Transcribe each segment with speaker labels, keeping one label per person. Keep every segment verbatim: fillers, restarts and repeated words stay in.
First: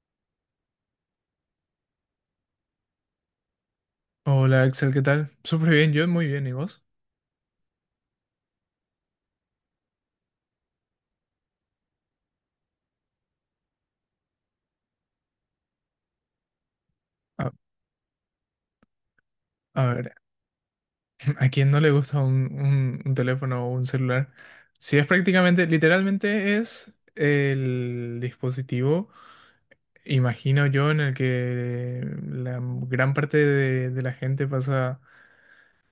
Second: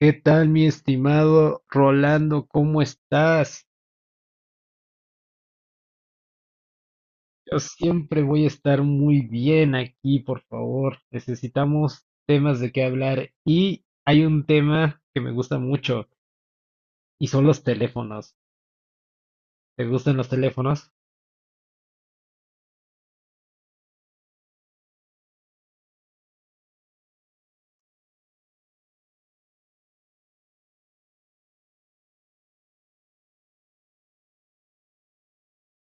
Speaker 1: ¿Qué tal, mi estimado Rolando? ¿Cómo estás?
Speaker 2: Hola Axel, ¿qué tal? Súper bien, yo muy bien, ¿y vos?
Speaker 1: Yo siempre voy a estar muy bien aquí, por favor. Necesitamos temas de qué hablar. Y hay un tema que me gusta mucho y son
Speaker 2: A,
Speaker 1: los teléfonos. ¿Te
Speaker 2: a ver,
Speaker 1: gustan los teléfonos?
Speaker 2: ¿a quién no le gusta un, un- un teléfono o un celular? Si es prácticamente, literalmente es el dispositivo, imagino yo, en el que la gran parte de, de la gente pasa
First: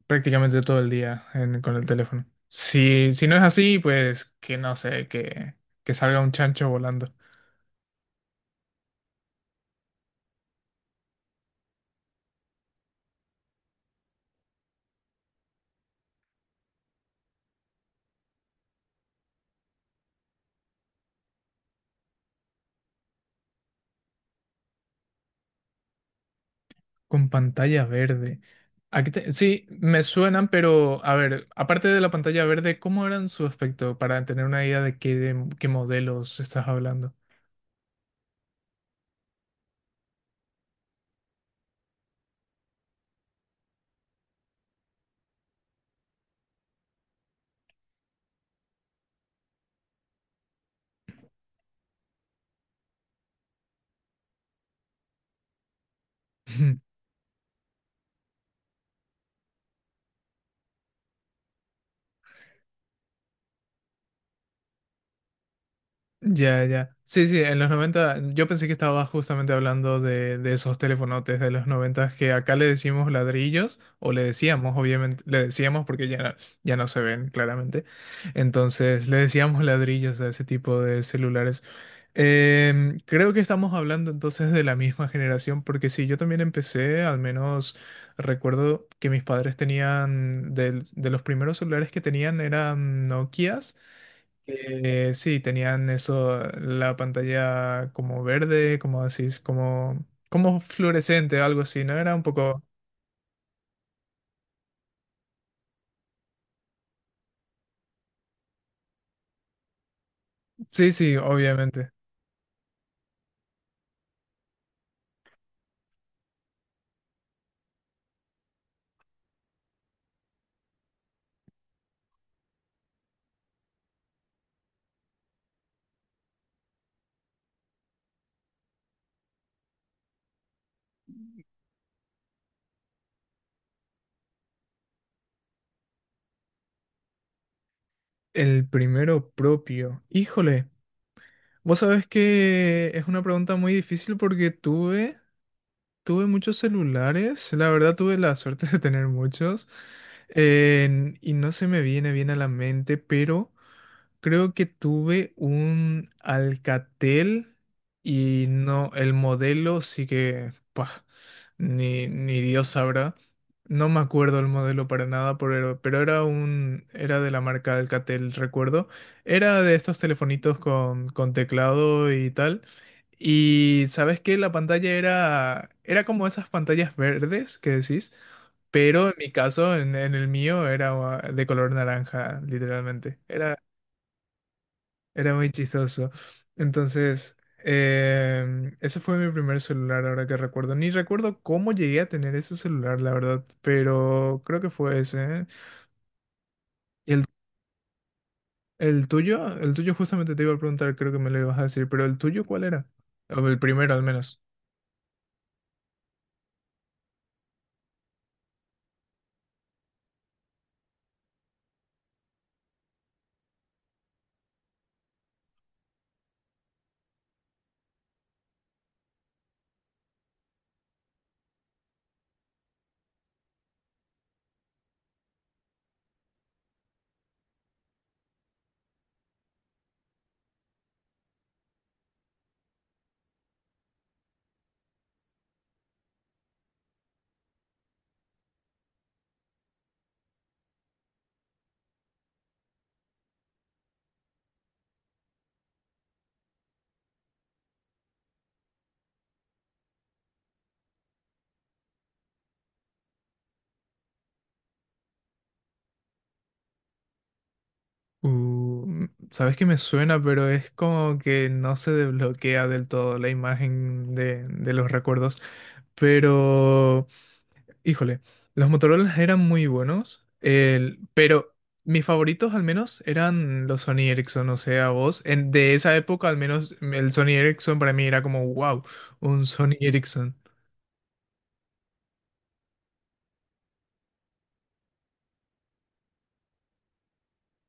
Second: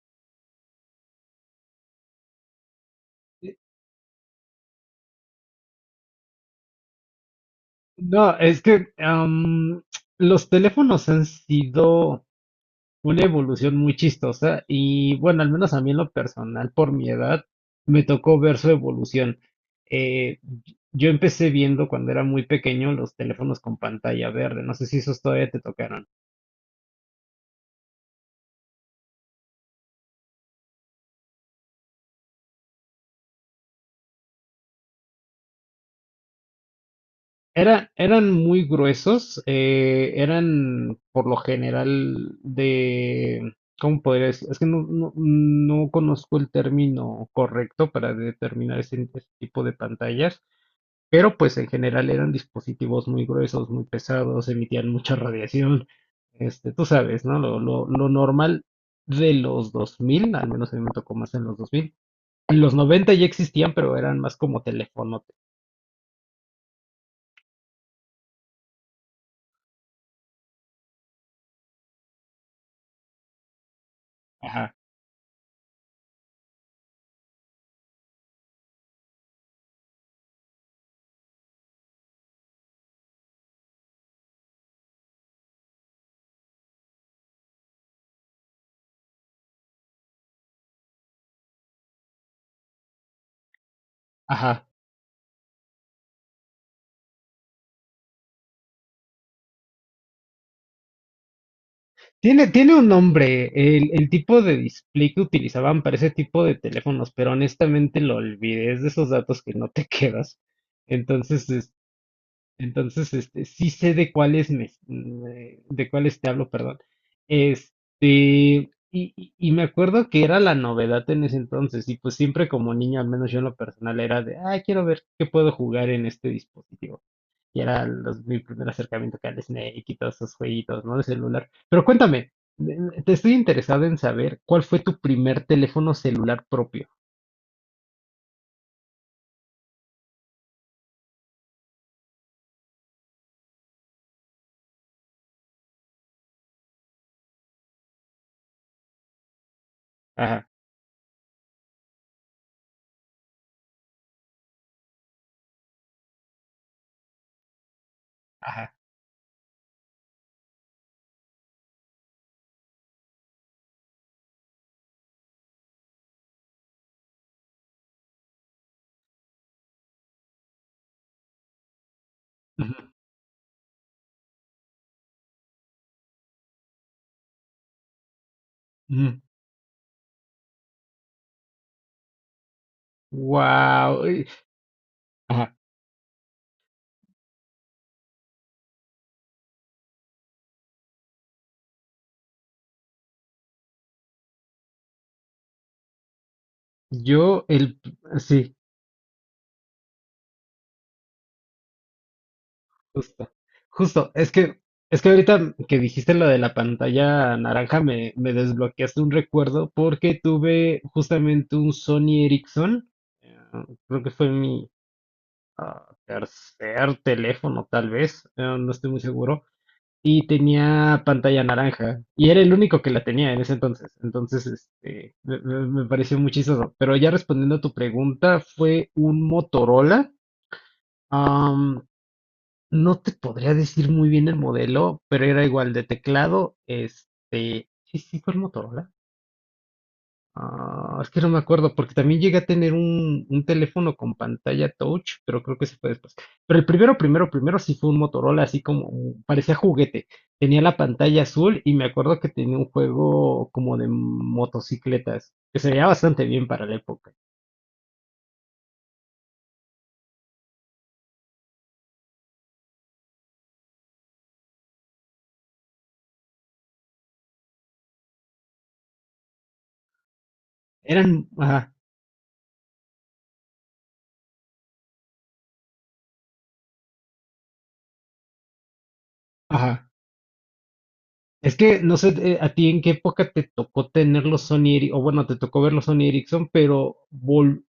Speaker 2: prácticamente todo el día en- con el teléfono. Si, si no es así, pues que no sé, que, que salga un chancho volando.
Speaker 1: No, es que am, los teléfonos han sido una evolución muy chistosa y bueno, al menos a mí en lo personal, por mi edad, me tocó ver su evolución. Eh, yo empecé viendo cuando era muy pequeño los teléfonos con pantalla verde, no sé si esos todavía te tocaron.
Speaker 2: Con pantalla verde. ¿A te- Sí, me suenan, pero a ver, aparte de la pantalla verde, ¿cómo eran su aspecto para tener una idea de qué, de qué modelos estás hablando?
Speaker 1: Era- eran muy gruesos, eh, eran por lo general de, ¿cómo podría decir? Es que no, no, no conozco el término correcto para determinar ese ese tipo de pantallas. Pero pues en general eran dispositivos muy gruesos, muy pesados, emitían mucha radiación. Este, tú sabes, ¿no? Lo, lo, lo normal de los dos mil, al menos a mí me tocó más en los dos mil. En los noventa ya existían, pero eran más como teléfonos.
Speaker 2: Ya, ya. Sí, sí, en los noventa, yo pensé que estaba justamente hablando de, de esos telefonotes de los noventa que acá le decimos ladrillos, o le
Speaker 1: Ajá,
Speaker 2: decíamos, obviamente, le decíamos porque ya no, ya no se ven claramente. Entonces, le decíamos ladrillos a ese tipo de celulares. Em, creo que estamos hablando entonces de la misma generación, porque sí, yo también empecé, al menos recuerdo que mis padres tenían, del- de, los primeros celulares que tenían eran Nokias.
Speaker 1: ajá.
Speaker 2: Eh, sí, tenían eso, la pantalla como verde, como decís, como, como fluorescente, algo así, ¿no? Era un
Speaker 1: Tiene,
Speaker 2: poco...
Speaker 1: tiene un nombre, el, el tipo de display que utilizaban para ese tipo de teléfonos, pero honestamente lo olvidé, es de esos datos que no te quedas.
Speaker 2: Sí, sí,
Speaker 1: Entonces, este,
Speaker 2: obviamente.
Speaker 1: entonces, este, sí sé de cuáles me, me- de cuáles te hablo, perdón. Este, y, y- y me acuerdo que era la novedad en ese entonces, y pues siempre como niño, al menos yo en lo personal, era de, ah, quiero ver qué puedo jugar en este dispositivo. Y era los- mi primer acercamiento acá al Snake y todos esos jueguitos, ¿no? De celular. Pero cuéntame, de- te estoy interesado en saber cuál fue tu primer teléfono celular propio.
Speaker 2: El primero propio. Híjole, vos sabés que es una pregunta muy difícil porque tuve, tuve muchos celulares, la verdad tuve la suerte de tener muchos,
Speaker 1: Ajá,
Speaker 2: en- y no se me viene bien a la mente, pero... Creo que tuve un Alcatel y
Speaker 1: ajá.
Speaker 2: no, el modelo sí que, pah, ni, ni Dios sabrá. No me acuerdo el modelo para nada, pero, pero era un, era de la marca Alcatel, recuerdo. Era de estos telefonitos con, con teclado y tal. Y sabes que la pantalla era, era como esas pantallas verdes que decís, pero en mi caso, en, en el mío, era ah, de color naranja, literalmente.
Speaker 1: Wow.
Speaker 2: Era muy chistoso. Entonces, em, ese fue mi primer celular, ahora que recuerdo. Ni recuerdo cómo llegué a tener ese celular, la verdad, pero creo que fue ese, ¿eh? ¿Y el,
Speaker 1: Yo, el, sí,
Speaker 2: el tuyo? El tuyo justamente te iba a preguntar, creo que me lo ibas a decir, pero ¿el tuyo cuál era?
Speaker 1: justo,
Speaker 2: O el primero al
Speaker 1: justo, es
Speaker 2: menos.
Speaker 1: que, es que ahorita que dijiste lo de la pantalla naranja me, me desbloqueaste un recuerdo porque tuve justamente un Sony Ericsson, eh, creo que fue mi ah, tercer teléfono tal vez, eh, no estoy muy seguro, y tenía pantalla naranja y era el único que la tenía en ese entonces, entonces este, me, me- me pareció muy chistoso, pero ya respondiendo a tu pregunta, fue un Motorola. No te podría decir muy bien el modelo, pero era igual de teclado. Este, sí, sí, fue el Motorola. Ah, es que no me acuerdo, porque también llegué a tener un, un teléfono con pantalla touch, pero creo que se fue después. Pero el primero, primero, primero sí fue un Motorola, así como un- parecía juguete. Tenía la pantalla azul y me acuerdo que tenía un juego como de motocicletas, que se veía bastante bien para la época.
Speaker 2: Uh, m- sabes que me suena, pero es como que no se desbloquea del todo la imagen de, de los recuerdos. Pero... Híjole, los Motorola eran muy buenos, el-
Speaker 1: Eran,
Speaker 2: pero
Speaker 1: ajá,
Speaker 2: mis favoritos al menos eran los Sony Ericsson, o sea, vos, en, de esa época al menos el Sony Ericsson para mí era como, wow, un Sony
Speaker 1: ajá.
Speaker 2: Ericsson,
Speaker 1: Es que no sé eh, a ti en qué época te tocó tener los Sony Ericsson, o bueno, te tocó ver los Sony Ericsson, pero vol-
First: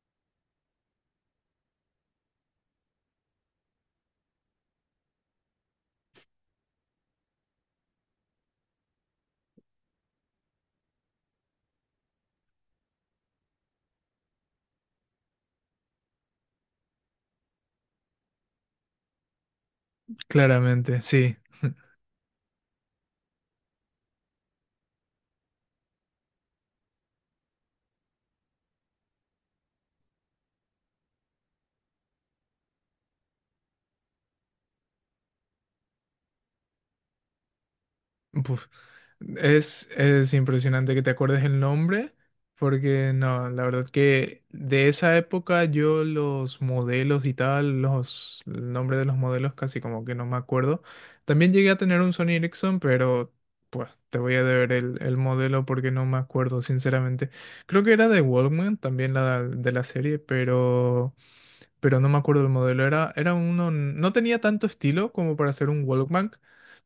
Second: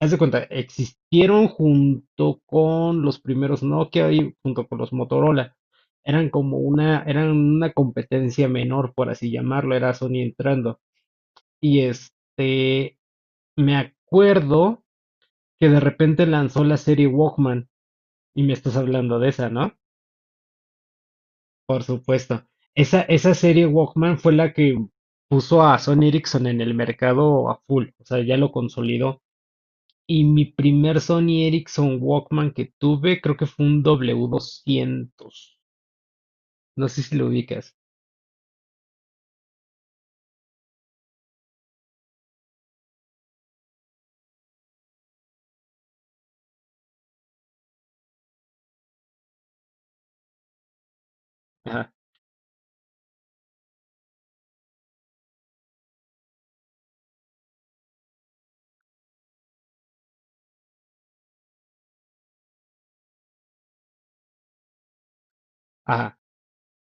Speaker 1: haz de cuenta, existieron junto con los primeros Nokia y junto con los Motorola. Eran como una, eran una competencia menor, por así llamarlo, era Sony entrando. Y este, me acuerdo que de repente lanzó la serie Walkman, y me estás hablando de esa, ¿no?
Speaker 2: claramente, sí.
Speaker 1: Supuesto. Esa, esa serie Walkman fue la que puso a Sony Ericsson en el mercado a full, o sea, ya lo consolidó. Y mi primer Sony Ericsson Walkman que tuve, creo que fue un W doscientos. No sé si lo ubicas.
Speaker 2: Buf, Es, es impresionante que te acuerdes el nombre, porque no, la verdad que de esa época yo los modelos y tal, los, el nombre de los modelos casi como que no me acuerdo. También llegué a
Speaker 1: Ajá,
Speaker 2: tener un Sony Ericsson, pero pues te voy a deber el, el modelo porque no me acuerdo, sinceramente. Creo que era de Walkman, también la de la serie, pero pero no me acuerdo el modelo. Era, era uno, no tenía tanto estilo como para ser un
Speaker 1: ajá,
Speaker 2: Walkman,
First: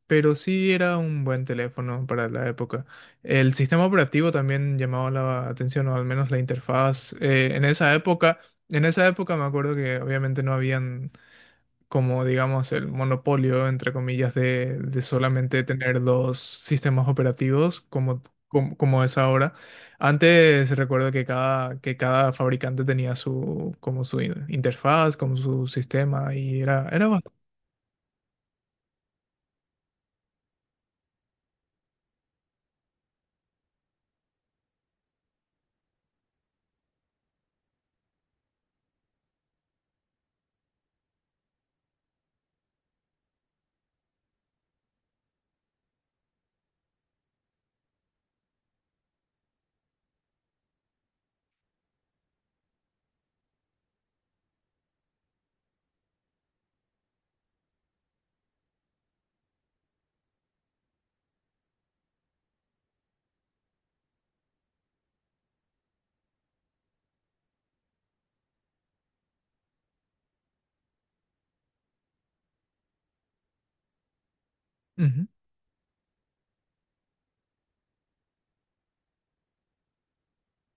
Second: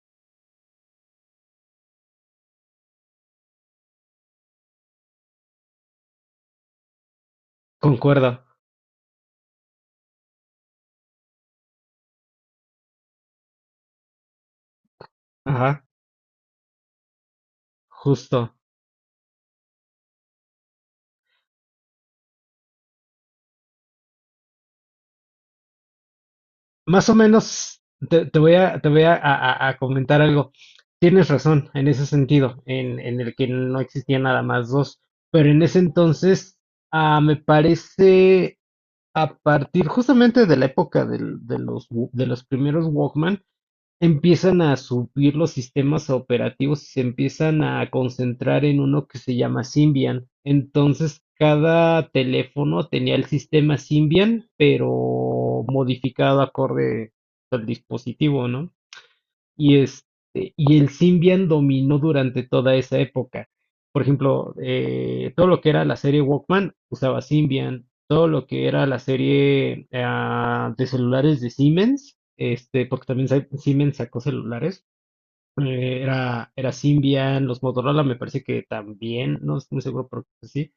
Speaker 2: pero sí era un buen teléfono para la época. El sistema operativo también llamaba la atención, o al menos la interfaz. Eh, en esa época,
Speaker 1: concuerdo.
Speaker 2: en esa época me acuerdo que obviamente no habían como digamos el monopolio, entre comillas, de, de solamente
Speaker 1: Ajá,
Speaker 2: tener dos sistemas operativos como,
Speaker 1: justo.
Speaker 2: como, como es ahora. Antes recuerdo que cada, que cada fabricante tenía su, como su in- interfaz, como su sistema y era, era
Speaker 1: Más o
Speaker 2: bastante...
Speaker 1: menos te, te voy a, te voy a, a- a a comentar algo. Tienes razón en ese sentido, en, en el que no existía nada más dos. Pero en ese entonces, ah, me parece a partir justamente de la época del- de los, wa- de los primeros Walkman, empiezan a subir los sistemas operativos y se empiezan a concentrar en uno que se llama Symbian. Entonces, cada teléfono tenía el sistema Symbian, pero modificado acorde al dispositivo, ¿no? Y este, y el Symbian dominó durante toda esa época. Por ejemplo, eh, todo lo que era la serie Walkman usaba Symbian, todo lo que era la serie ah, de celulares de Siemens, este, porque también sa- Siemens sacó celulares, eh, era, era Symbian, los Motorola me parece que también, no estoy muy seguro, pero creo que sí.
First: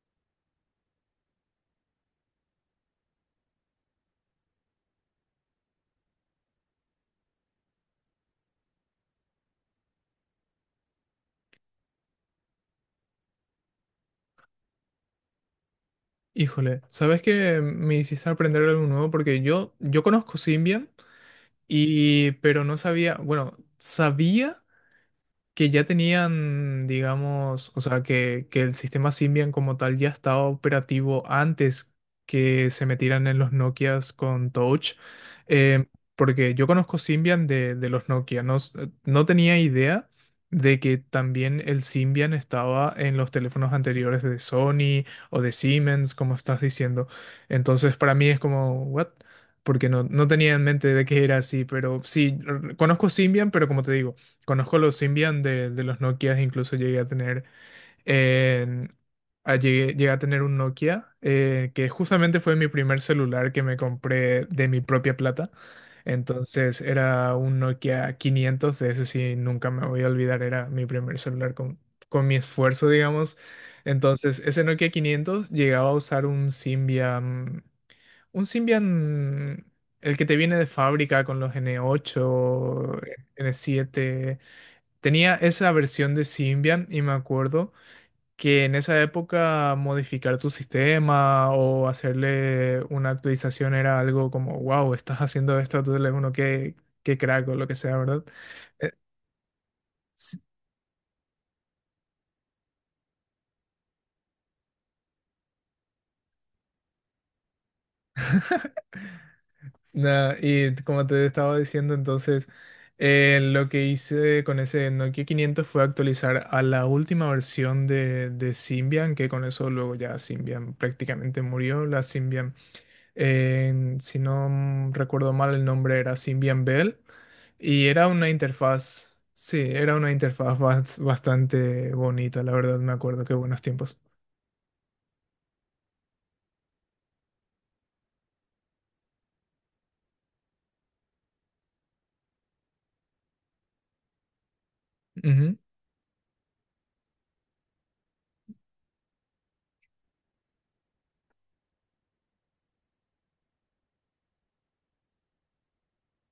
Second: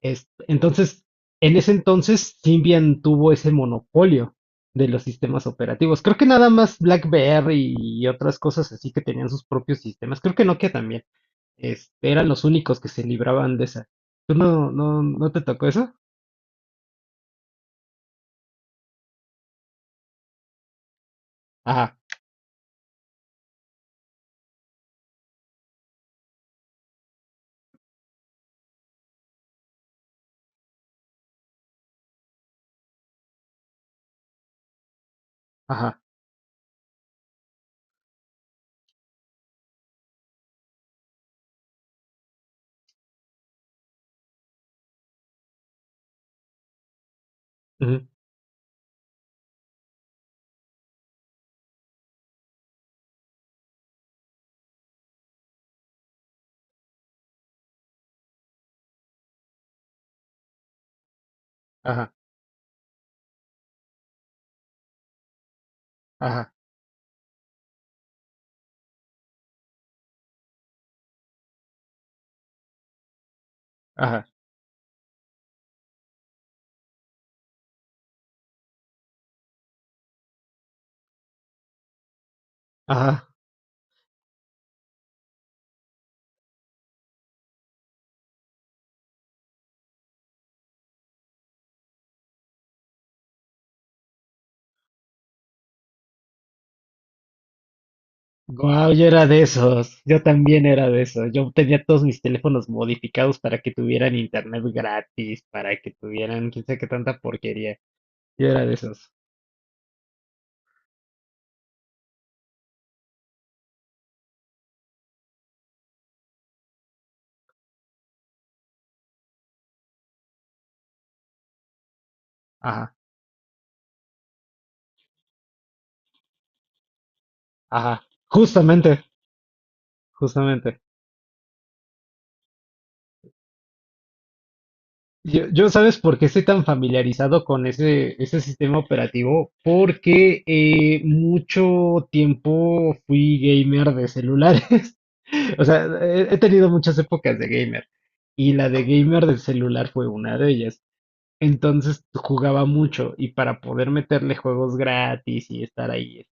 Speaker 1: Es- entonces, en ese entonces, Symbian tuvo ese monopolio de los sistemas operativos. Creo que nada más BlackBerry y otras cosas así que tenían sus propios sistemas. Creo que Nokia también. Este, eran los únicos que se libraban de esa. ¿Tú no, no, no te tocó eso?
Speaker 2: Híjole, ¿sabes qué? Me hiciste aprender algo nuevo porque yo, yo conozco Symbian,
Speaker 1: Ajá,
Speaker 2: y, pero no sabía, bueno, sabía que ya tenían, digamos, o sea, que, que el sistema Symbian como tal ya estaba operativo antes que se metieran en los Nokias con Touch, eh,
Speaker 1: ajá,
Speaker 2: porque yo conozco Symbian de, de los Nokia, no, s- eh, no tenía idea de que también el Symbian estaba en los teléfonos anteriores de Sony o de Siemens, como estás diciendo. Entonces,
Speaker 1: ujú,
Speaker 2: para mí es como, ¿what? Porque no, no tenía en mente de que era así, pero sí, r- conozco Symbian, pero como te digo, conozco los Symbian de, de los Nokias, incluso llegué a tener, en- a- llegué, llegué a tener un Nokia, eh, que
Speaker 1: ajá,
Speaker 2: justamente fue mi primer celular que me compré de mi propia plata.
Speaker 1: ajá,
Speaker 2: Entonces era un Nokia quinientos, de ese sí nunca me voy a olvidar, era mi primer celular con, con mi esfuerzo, digamos.
Speaker 1: ajá,
Speaker 2: Entonces ese Nokia quinientos llegaba a usar un Symbian, un Symbian, el que te viene de fábrica con los N ocho,
Speaker 1: ajá.
Speaker 2: N siete. Tenía esa versión de Symbian y me acuerdo que en esa época modificar tu sistema o hacerle una actualización era algo como, wow, estás haciendo esto a tu teléfono, qué, qué crack o lo que sea, ¿verdad? Eh,
Speaker 1: Guau, yo era de esos. Yo
Speaker 2: s-
Speaker 1: también era de esos. Yo tenía todos mis teléfonos modificados para que tuvieran internet gratis, para que tuvieran quién sabe qué tanta porquería. Yo era de esos.
Speaker 2: na- y como te estaba diciendo, entonces eh, lo que hice con ese Nokia quinientos fue actualizar a la última versión de, de Symbian, que con eso luego ya Symbian prácticamente murió, la Symbian.
Speaker 1: Ajá,
Speaker 2: en- si no recuerdo mal, el nombre era Symbian Bell y era
Speaker 1: ajá.
Speaker 2: una
Speaker 1: Justamente,
Speaker 2: interfaz, sí, era una interfaz
Speaker 1: justamente.
Speaker 2: bas- bastante bonita, la verdad, me acuerdo, qué buenos tiempos.
Speaker 1: Yo, yo ¿sabes por qué estoy tan familiarizado con ese, ese sistema operativo? Porque eh, mucho tiempo fui gamer de celulares.
Speaker 2: Ujú,
Speaker 1: O sea, he, he tenido muchas épocas de gamer. Y la de gamer del celular fue una de ellas. Entonces jugaba mucho y para poder meterle juegos gratis y estar ahí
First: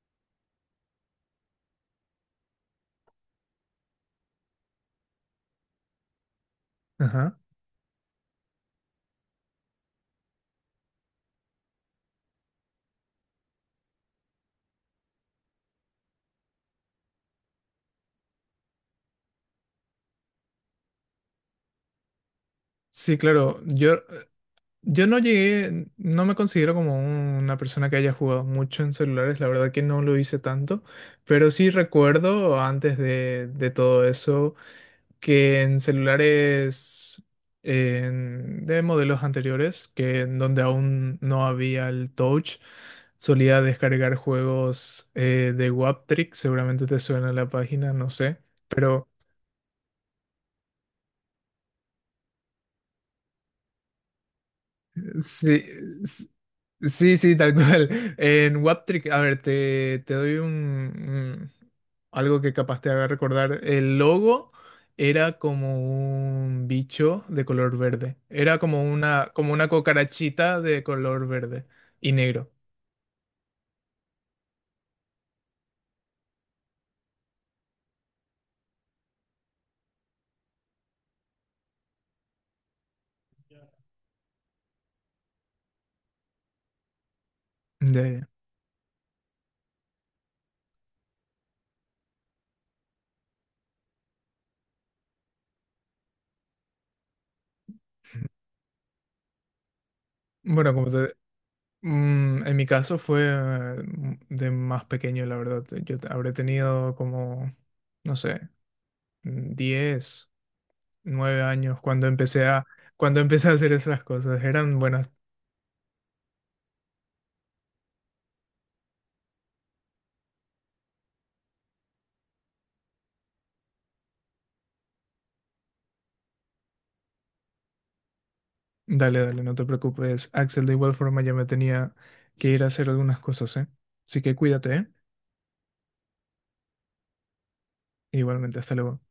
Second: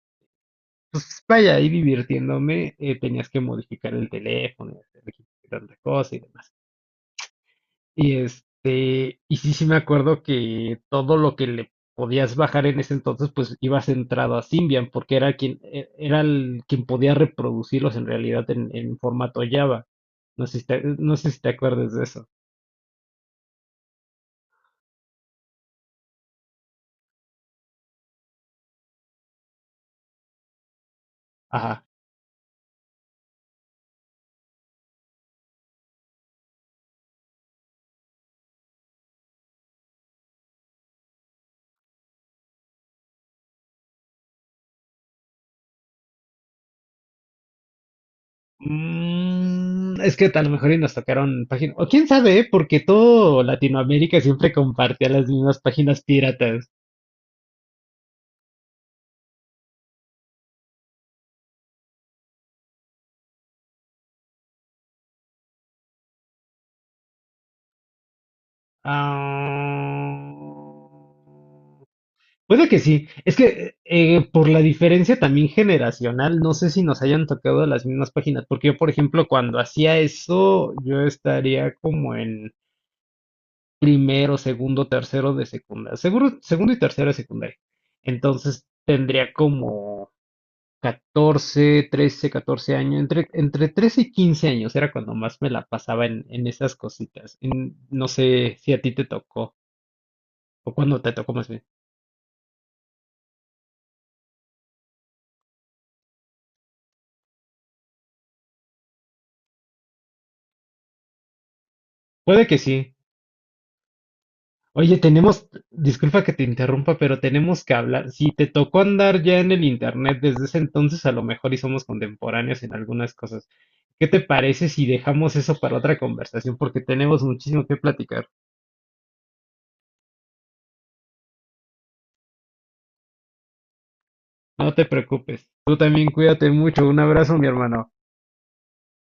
Speaker 1: pues vaya, ahí divirtiéndome, eh, tenías que modificar el teléfono, hacer tanta cosa y demás.
Speaker 2: ajá.
Speaker 1: Y este, y sí, sí me acuerdo que todo lo que le podías bajar en ese entonces, pues ibas centrado a Symbian, porque era quien, e- era el, quien podía reproducirlos en realidad en, en formato Java. No sé si te, no sé si te acuerdas de eso.
Speaker 2: Sí, claro, yo, yo no llegué, no me considero como una persona que haya jugado mucho en celulares, la verdad que no lo hice tanto, pero sí
Speaker 1: Ajá.
Speaker 2: recuerdo antes de, de todo eso. Que en celulares en- de modelos anteriores, que en donde aún no había el touch, solía descargar juegos eh, de Waptrick, seguramente te suena la página, no sé, pero
Speaker 1: Mm, es que a lo mejor y nos tocaron páginas. O quién sabe, ¿eh? Porque todo Latinoamérica siempre compartía las mismas páginas
Speaker 2: sí.
Speaker 1: piratas.
Speaker 2: Sí, sí, tal cual. En Waptrick, a ver, te, te doy un, un- algo que capaz te haga recordar. El logo era como un bicho de color verde. Era como una, como una
Speaker 1: Ah,
Speaker 2: cucarachita de color verde y negro.
Speaker 1: puede que sí. Es que eh, por la diferencia también generacional, no sé si nos hayan tocado las mismas páginas, porque yo, por ejemplo, cuando hacía eso, yo estaría como en primero, segundo, tercero de secundaria. Seguro, segundo y tercero de secundaria.
Speaker 2: De,
Speaker 1: Entonces tendría como catorce, trece, catorce años, entre, entre trece y quince años era cuando más me la pasaba en, en esas cositas. En- no sé si a ti te tocó
Speaker 2: bueno,
Speaker 1: o
Speaker 2: como
Speaker 1: cuando te
Speaker 2: te,
Speaker 1: tocó más bien.
Speaker 2: mm, En mi caso fue eh, m- de más pequeño, la verdad. Yo te- habré tenido como, no sé, diez nueve años cuando empecé
Speaker 1: Puede que
Speaker 2: a
Speaker 1: sí.
Speaker 2: cuando empecé a hacer esas cosas. Eran
Speaker 1: Oye,
Speaker 2: buenas.
Speaker 1: tenemos, disculpa que te interrumpa, pero tenemos que hablar. Si te tocó andar ya en el internet desde ese entonces, a lo mejor y somos contemporáneos en algunas cosas. ¿Qué te parece si dejamos eso para otra conversación? Porque tenemos muchísimo que platicar.
Speaker 2: Dale, dale, no te preocupes. Axel, de igual forma ya me tenía que ir a hacer algunas cosas, ¿eh? Así que
Speaker 1: No
Speaker 2: cuídate,
Speaker 1: te
Speaker 2: ¿eh?
Speaker 1: preocupes. Tú también cuídate mucho. Un abrazo, mi hermano.
Speaker 2: Igualmente, hasta luego.